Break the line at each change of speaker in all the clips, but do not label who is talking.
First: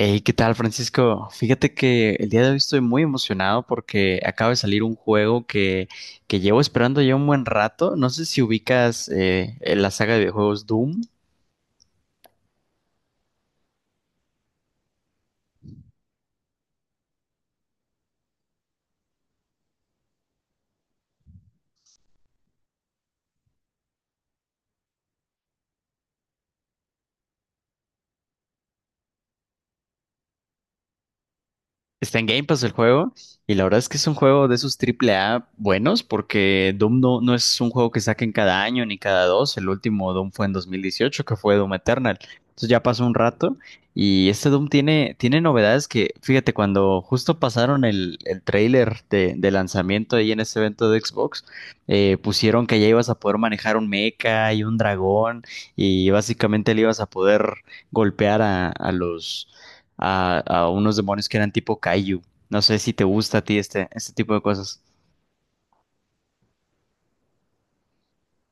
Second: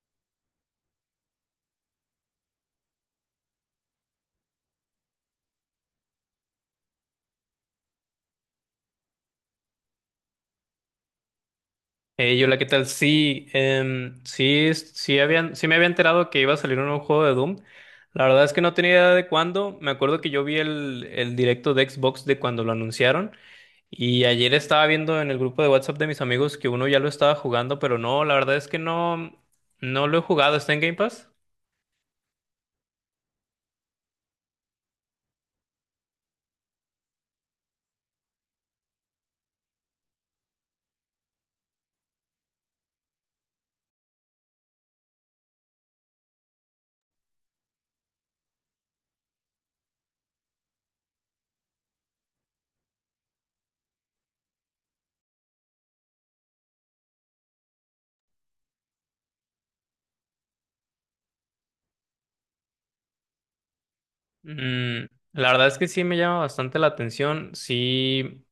Hey, ¿qué tal, Francisco? Fíjate que el día de hoy estoy muy emocionado porque acaba de salir un juego que llevo esperando ya un buen rato. No sé si ubicas la saga de videojuegos Doom.
Hey, hola, ¿qué tal? Sí, sí, sí, sí me había enterado que iba a salir un nuevo juego de Doom. La verdad es que no tenía idea de cuándo. Me acuerdo que yo vi el directo de Xbox de cuando lo anunciaron. Y ayer estaba viendo en el grupo de WhatsApp de mis amigos que uno ya lo estaba jugando, pero no, la verdad es que no, no lo he jugado. ¿Está en Game Pass?
Está en Game Pass el juego y la verdad es que es un juego de esos triple A buenos porque Doom no, no es un juego que saquen cada año ni cada dos. El último Doom fue en 2018, que fue Doom Eternal. Entonces ya pasó un rato y este Doom tiene novedades que, fíjate, cuando justo pasaron el tráiler de lanzamiento ahí en ese evento de Xbox, pusieron que ya ibas a poder manejar un mecha y un dragón y básicamente le ibas a poder golpear a los a unos demonios que eran tipo Kaiju. No sé si te gusta a ti este tipo de cosas.
Mm, la verdad es que sí me llama bastante la atención. Sí,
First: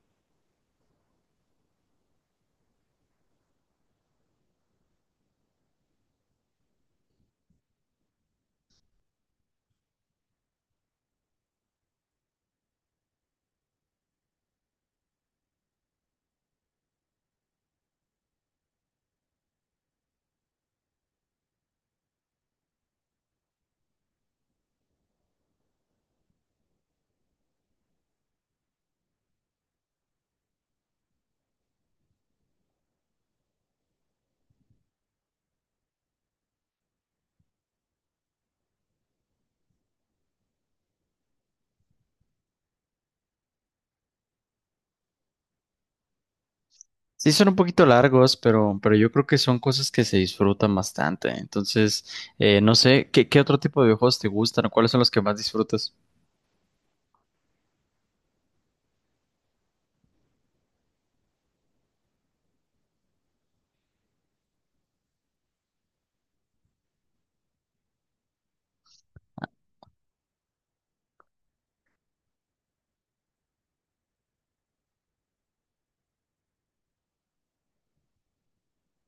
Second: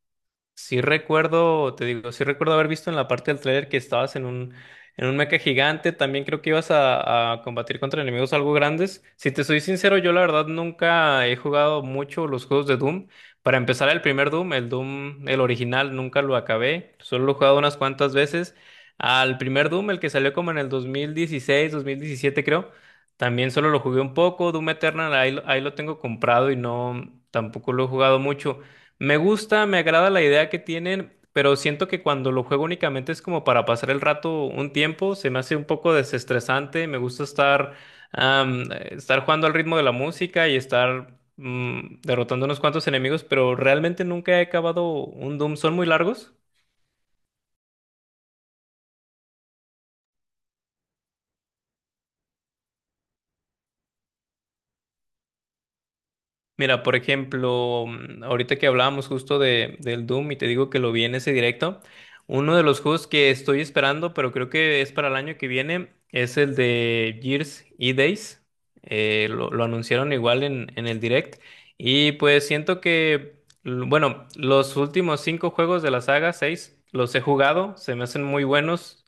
sí recuerdo, te digo, sí recuerdo haber visto en la parte del trailer que estabas en en un mecha gigante. También creo que ibas a combatir contra enemigos algo grandes. Si te soy sincero, yo la verdad nunca he jugado mucho los juegos de Doom. Para empezar, el primer Doom, el original, nunca lo acabé. Solo lo he jugado unas cuantas veces. Al primer Doom, el que salió como en el 2016, 2017 creo, también solo lo jugué un poco. Doom Eternal, ahí lo tengo comprado y no, tampoco lo he jugado mucho. Me gusta, me agrada la idea que tienen, pero siento que cuando lo juego únicamente es como para pasar el rato un tiempo, se me hace un poco desestresante, me gusta estar, estar jugando al ritmo de la música y estar derrotando unos cuantos enemigos, pero realmente nunca he acabado un Doom. ¿Son muy largos?
Sí, son un poquito largos, pero yo creo que son cosas que se disfrutan bastante. Entonces, no sé, ¿qué otro tipo de videojuegos te gustan o cuáles son los que más disfrutas?
Mira, por ejemplo, ahorita que hablábamos justo del Doom y te digo que lo vi en ese directo, uno de los juegos que estoy esperando, pero creo que es para el año que viene, es el de Gears E-Days. Lo anunciaron igual en el direct. Y pues siento que, bueno, los últimos cinco juegos de la saga, seis, los he jugado, se me hacen muy buenos.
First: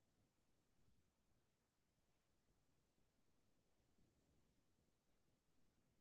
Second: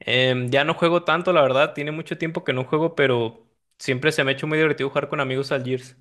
Ya no juego tanto, la verdad, tiene mucho tiempo que no juego, pero siempre se me ha hecho muy divertido jugar con amigos al Gears.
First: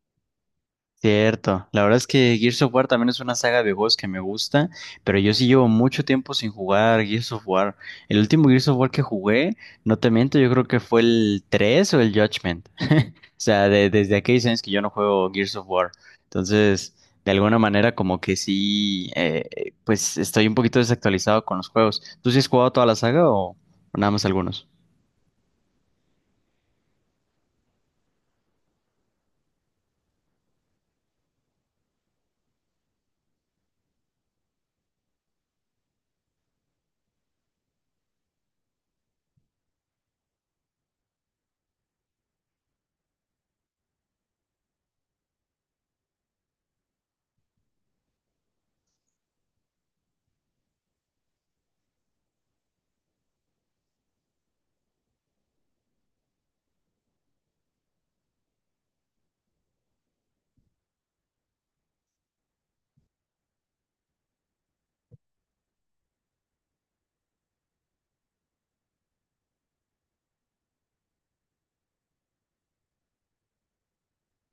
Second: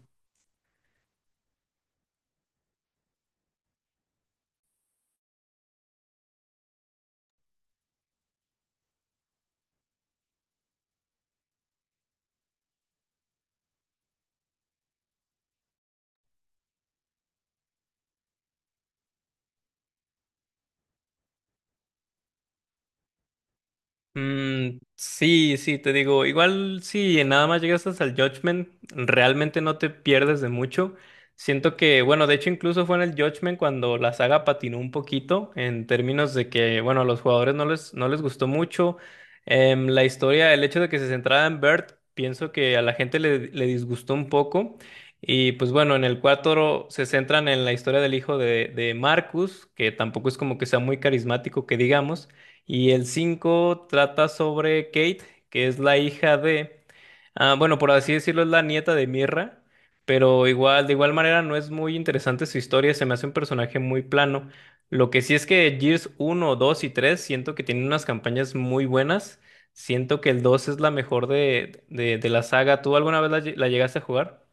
Cierto, la verdad es que Gears of War también es una saga de juegos que me gusta, pero yo sí llevo mucho tiempo sin jugar Gears of War. El último Gears of War que jugué, no te miento, yo creo que fue el 3 o el Judgment. O sea, desde aquellos años que yo no juego Gears of War. Entonces, de alguna manera como que sí, pues estoy un poquito desactualizado con los juegos. ¿Tú sí has jugado toda la saga o nada más algunos?
Mm, sí, sí, te digo, igual si nada más llegas hasta el Judgment, realmente no te pierdes de mucho. Siento que, bueno, de hecho incluso fue en el Judgment cuando la saga patinó un poquito en términos de que, bueno, a los jugadores no les gustó mucho. La historia, el hecho de que se centrara en Bert, pienso que a la gente le disgustó un poco. Y pues bueno, en el 4 se centran en la historia del hijo de Marcus, que tampoco es como que sea muy carismático, que digamos. Y el 5 trata sobre Kate, que es la hija de, ah, bueno, por así decirlo, es la nieta de Mirra, pero igual, de igual manera no es muy interesante su historia, se me hace un personaje muy plano. Lo que sí es que Gears uno, 2 y 3 siento que tienen unas campañas muy buenas, siento que el 2 es la mejor de la saga. ¿Tú alguna vez la la llegaste a jugar?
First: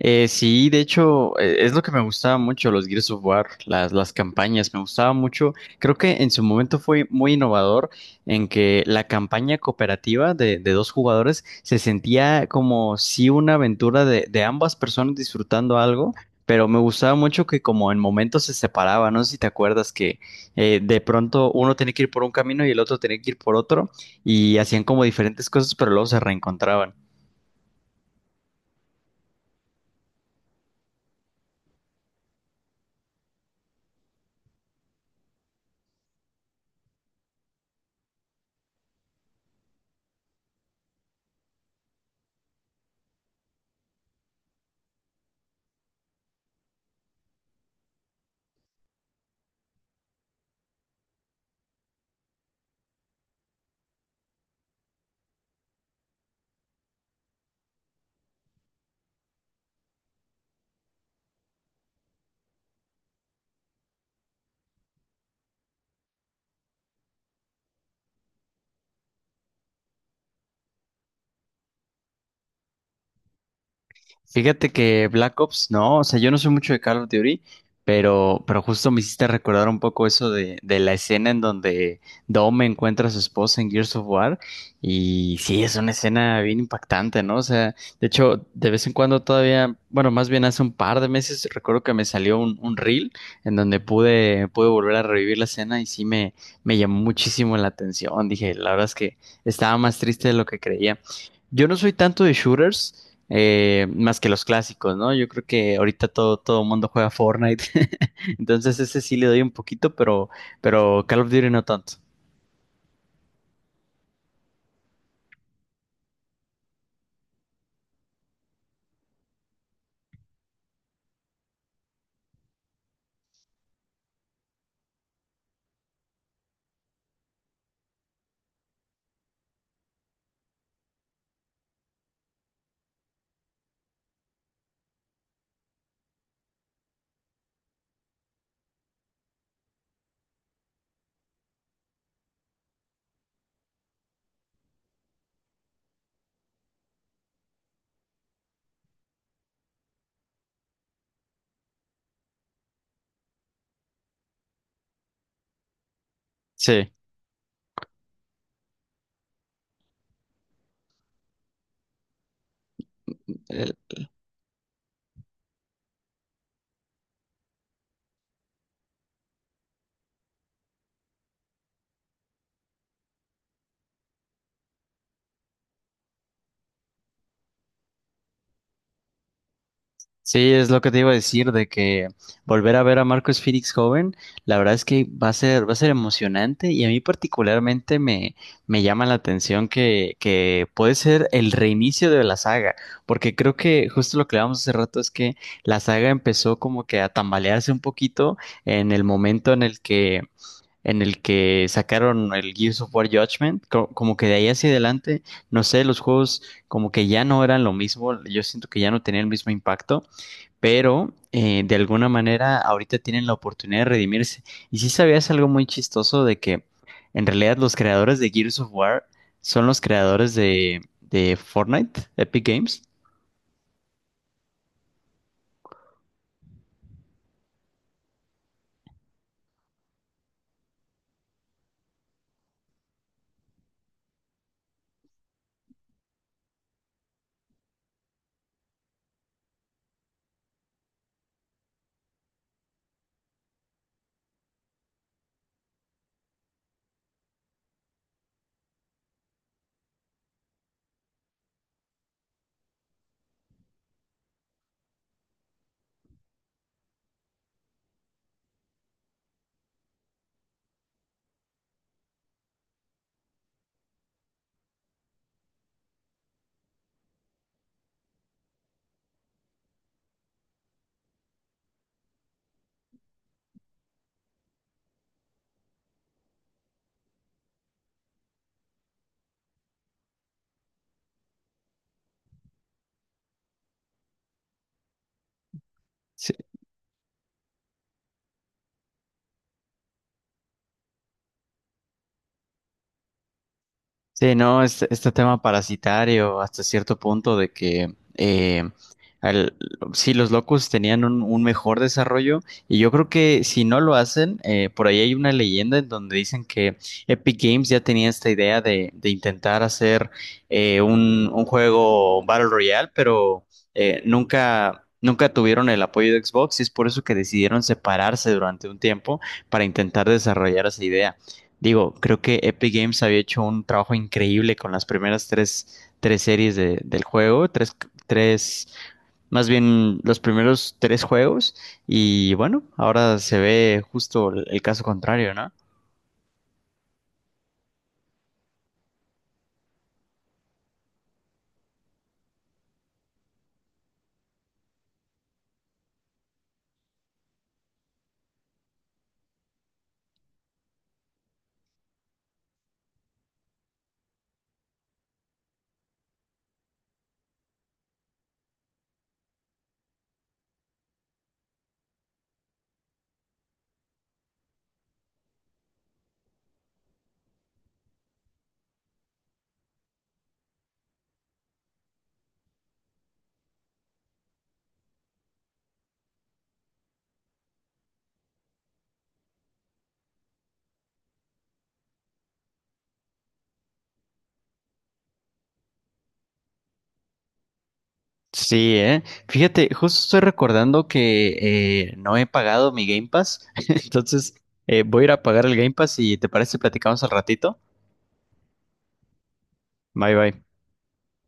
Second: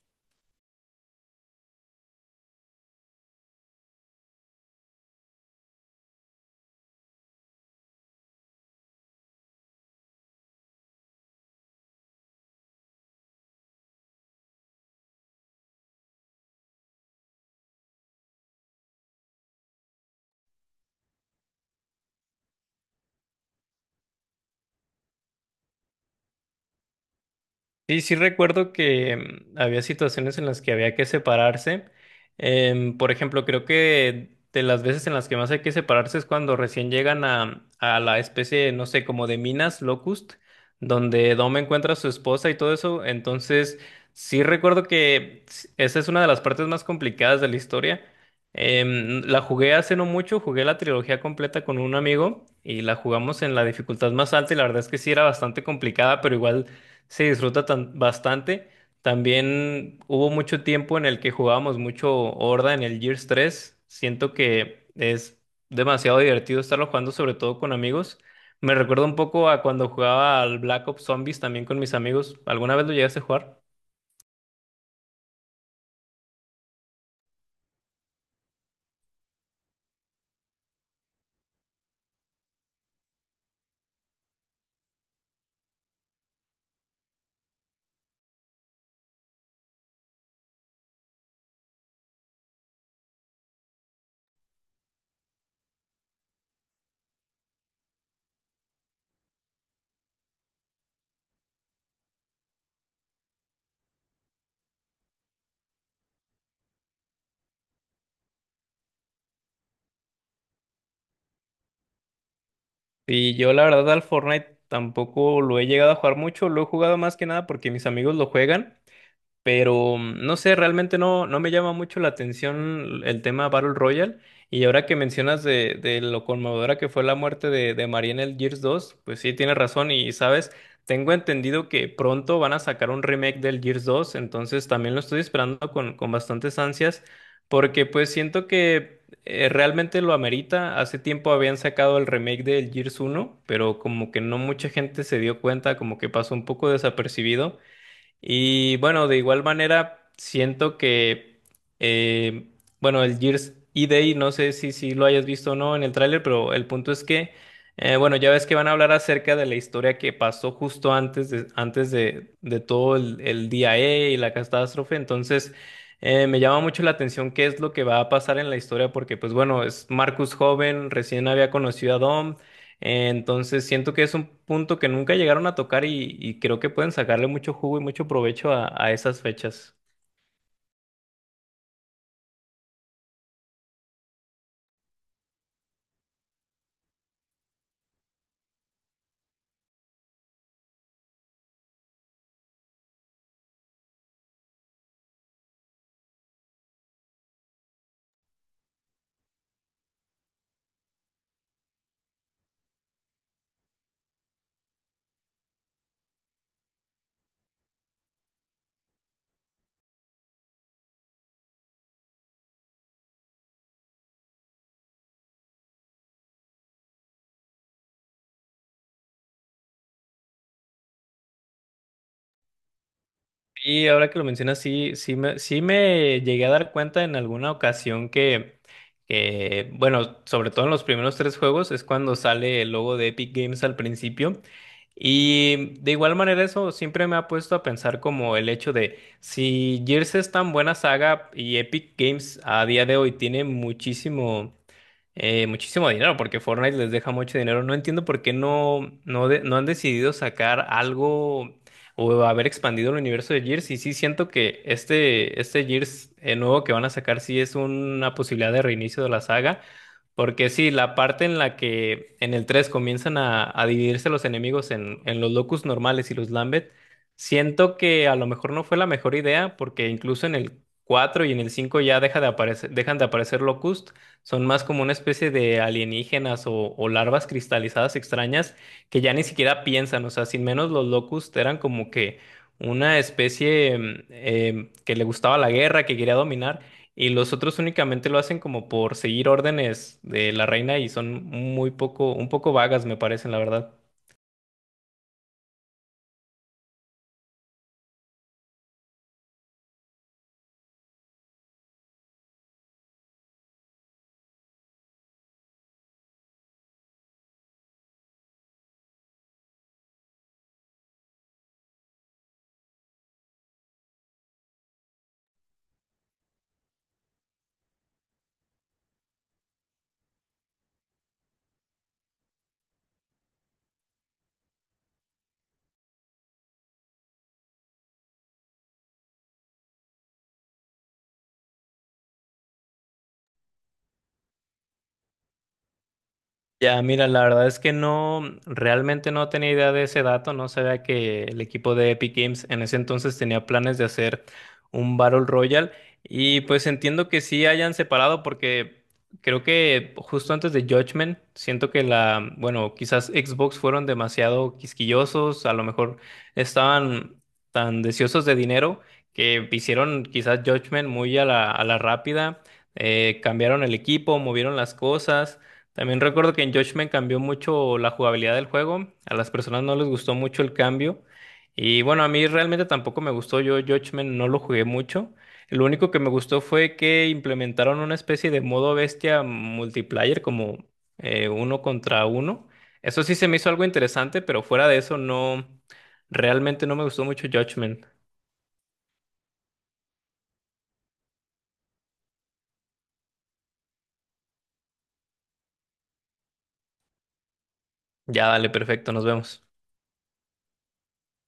Sí, de hecho, es lo que me gustaba mucho los Gears of War, las campañas, me gustaba mucho. Creo que en su momento fue muy innovador en que la campaña cooperativa de dos jugadores se sentía como si una aventura de ambas personas disfrutando algo, pero me gustaba mucho que como en momentos se separaba, no sé si te acuerdas que de pronto uno tenía que ir por un camino y el otro tenía que ir por otro y hacían como diferentes cosas, pero luego se reencontraban.
Sí, sí recuerdo que había situaciones en las que había que separarse. Por ejemplo, creo que de las veces en las que más hay que separarse es cuando recién llegan a la especie, no sé, como de minas Locust, donde Dom encuentra a su esposa y todo eso. Entonces, sí recuerdo que esa es una de las partes más complicadas de la historia. La jugué hace no mucho, jugué la trilogía completa con un amigo y la jugamos en la dificultad más alta y la verdad es que sí era bastante complicada, pero igual, se disfruta bastante. También hubo mucho tiempo en el que jugábamos mucho Horda en el Gears tres. Siento que es demasiado divertido estarlo jugando, sobre todo con amigos. Me recuerda un poco a cuando jugaba al Black Ops Zombies también con mis amigos. ¿Alguna vez lo llegaste a jugar?
Fíjate que Black Ops, no, o sea, yo no soy mucho de Call of Duty, pero justo me hiciste recordar un poco eso de la escena en donde Dom encuentra a su esposa en Gears of War, y sí, es una escena bien impactante, ¿no? O sea, de hecho, de vez en cuando todavía, bueno, más bien hace un par de meses, recuerdo que me salió un reel en donde pude volver a revivir la escena y sí me llamó muchísimo la atención. Dije, la verdad es que estaba más triste de lo que creía. Yo no soy tanto de shooters, más que los clásicos, ¿no? Yo creo que ahorita todo mundo juega Fortnite, entonces ese sí le doy un poquito, pero Call of Duty no tanto.
Y yo la verdad al Fortnite tampoco lo he llegado a jugar mucho. Lo he jugado más que nada porque mis amigos lo juegan. Pero no sé, realmente no, no me llama mucho la atención el tema Battle Royale. Y ahora que mencionas de lo conmovedora que fue la muerte de María en el Gears 2, pues sí, tienes razón. Y sabes, tengo entendido que pronto van a sacar un remake del Gears 2, entonces también lo estoy esperando con bastantes ansias, porque pues siento que realmente lo amerita. Hace tiempo habían sacado el remake del Gears 1, pero como que no mucha gente se dio cuenta, como que pasó un poco desapercibido. Y bueno, de igual manera, siento que, eh, bueno, el Gears E-Day, no sé si lo hayas visto o no en el tráiler, pero el
Sí,
punto es que, bueno, ya ves que van a hablar acerca de la historia que pasó justo antes de todo el
eh,
día E y la catástrofe. Entonces, me llama mucho la atención qué es lo que va a pasar en la historia, porque pues bueno, es Marcus joven, recién había conocido a Dom. Entonces siento que es un punto que nunca llegaron a tocar y creo que pueden sacarle mucho jugo y mucho provecho a esas fechas.
sí es lo que te iba a decir de que volver a ver a Marcus Phoenix joven, la verdad es que va a ser emocionante y a mí particularmente me llama la atención que puede ser el reinicio de la saga, porque creo que justo lo que hablábamos hace rato es que la saga empezó como que a tambalearse un poquito en el momento en el que sacaron el Gears of War Judgment. Como que de ahí hacia adelante, no sé, los juegos como que ya no eran lo mismo, yo siento que ya no tenían el mismo impacto, pero de alguna manera ahorita tienen la oportunidad de redimirse. Y sí sabías algo muy chistoso de que en realidad los creadores de Gears of War son los creadores de Fortnite, Epic Games.
Y ahora que lo mencionas, sí, sí me llegué a dar cuenta en alguna ocasión que, bueno, sobre todo en los primeros tres juegos es cuando sale el logo de Epic Games al principio. Y de igual manera eso siempre me ha puesto a pensar como el hecho de si Gears es tan buena saga y Epic Games a día de hoy tiene muchísimo muchísimo dinero, porque Fortnite les deja mucho dinero. No entiendo por qué no han decidido sacar algo o haber expandido el universo de Gears. Y sí siento que este Gears nuevo que van a sacar sí es una posibilidad de reinicio de la saga. Porque sí, la parte en la que en el 3 comienzan a dividirse los enemigos en los Locust normales y los Lambeth, siento que a lo mejor no fue la mejor idea, porque incluso en el 4 y en el 5 ya deja de aparecer, dejan de aparecer Locust, son más como una especie de alienígenas o larvas cristalizadas extrañas que ya ni siquiera piensan, o sea, sin menos los Locust eran como que una especie que le gustaba la guerra, que quería dominar. Y los otros únicamente lo hacen como por seguir órdenes de la reina y son muy poco, un poco vagas, me parecen, la verdad.
Sí, no, este tema parasitario hasta cierto punto de que al- sí, los locos tenían un mejor desarrollo y yo creo que si no lo hacen, por ahí hay una leyenda en donde dicen que Epic Games ya tenía esta idea de intentar hacer un juego Battle Royale, pero nunca... Nunca tuvieron el apoyo de Xbox y es por eso que decidieron separarse durante un tiempo para intentar desarrollar esa idea. Digo, creo que Epic Games había hecho un trabajo increíble con las primeras tres series del juego, tres, más bien los primeros tres juegos, y bueno, ahora se ve justo el caso contrario, ¿no?
Ya, mira, la verdad es que no, realmente no tenía idea de ese dato, no sabía que el equipo de Epic Games en ese entonces tenía planes de hacer un Battle Royale y pues entiendo que sí hayan separado porque creo que justo antes de Judgment, siento que la, bueno, quizás Xbox fueron demasiado quisquillosos, a lo mejor estaban tan deseosos de dinero que hicieron quizás Judgment muy a la rápida, cambiaron el equipo, movieron las cosas. También recuerdo que en Judgment cambió mucho la jugabilidad del juego. A las personas no les gustó mucho el cambio. Y bueno, a mí realmente tampoco me gustó. Yo Judgment no lo jugué mucho. Lo único que me gustó fue que implementaron una especie de modo bestia multiplayer, como uno contra uno. Eso sí se me hizo algo interesante, pero fuera de eso no, realmente no me gustó mucho Judgment.
Sí, eh. Fíjate, justo estoy recordando que no he pagado mi Game Pass, entonces voy a ir a pagar el Game Pass y ¿te parece si platicamos al ratito?
Ya, dale, perfecto, nos vemos.
Bye bye.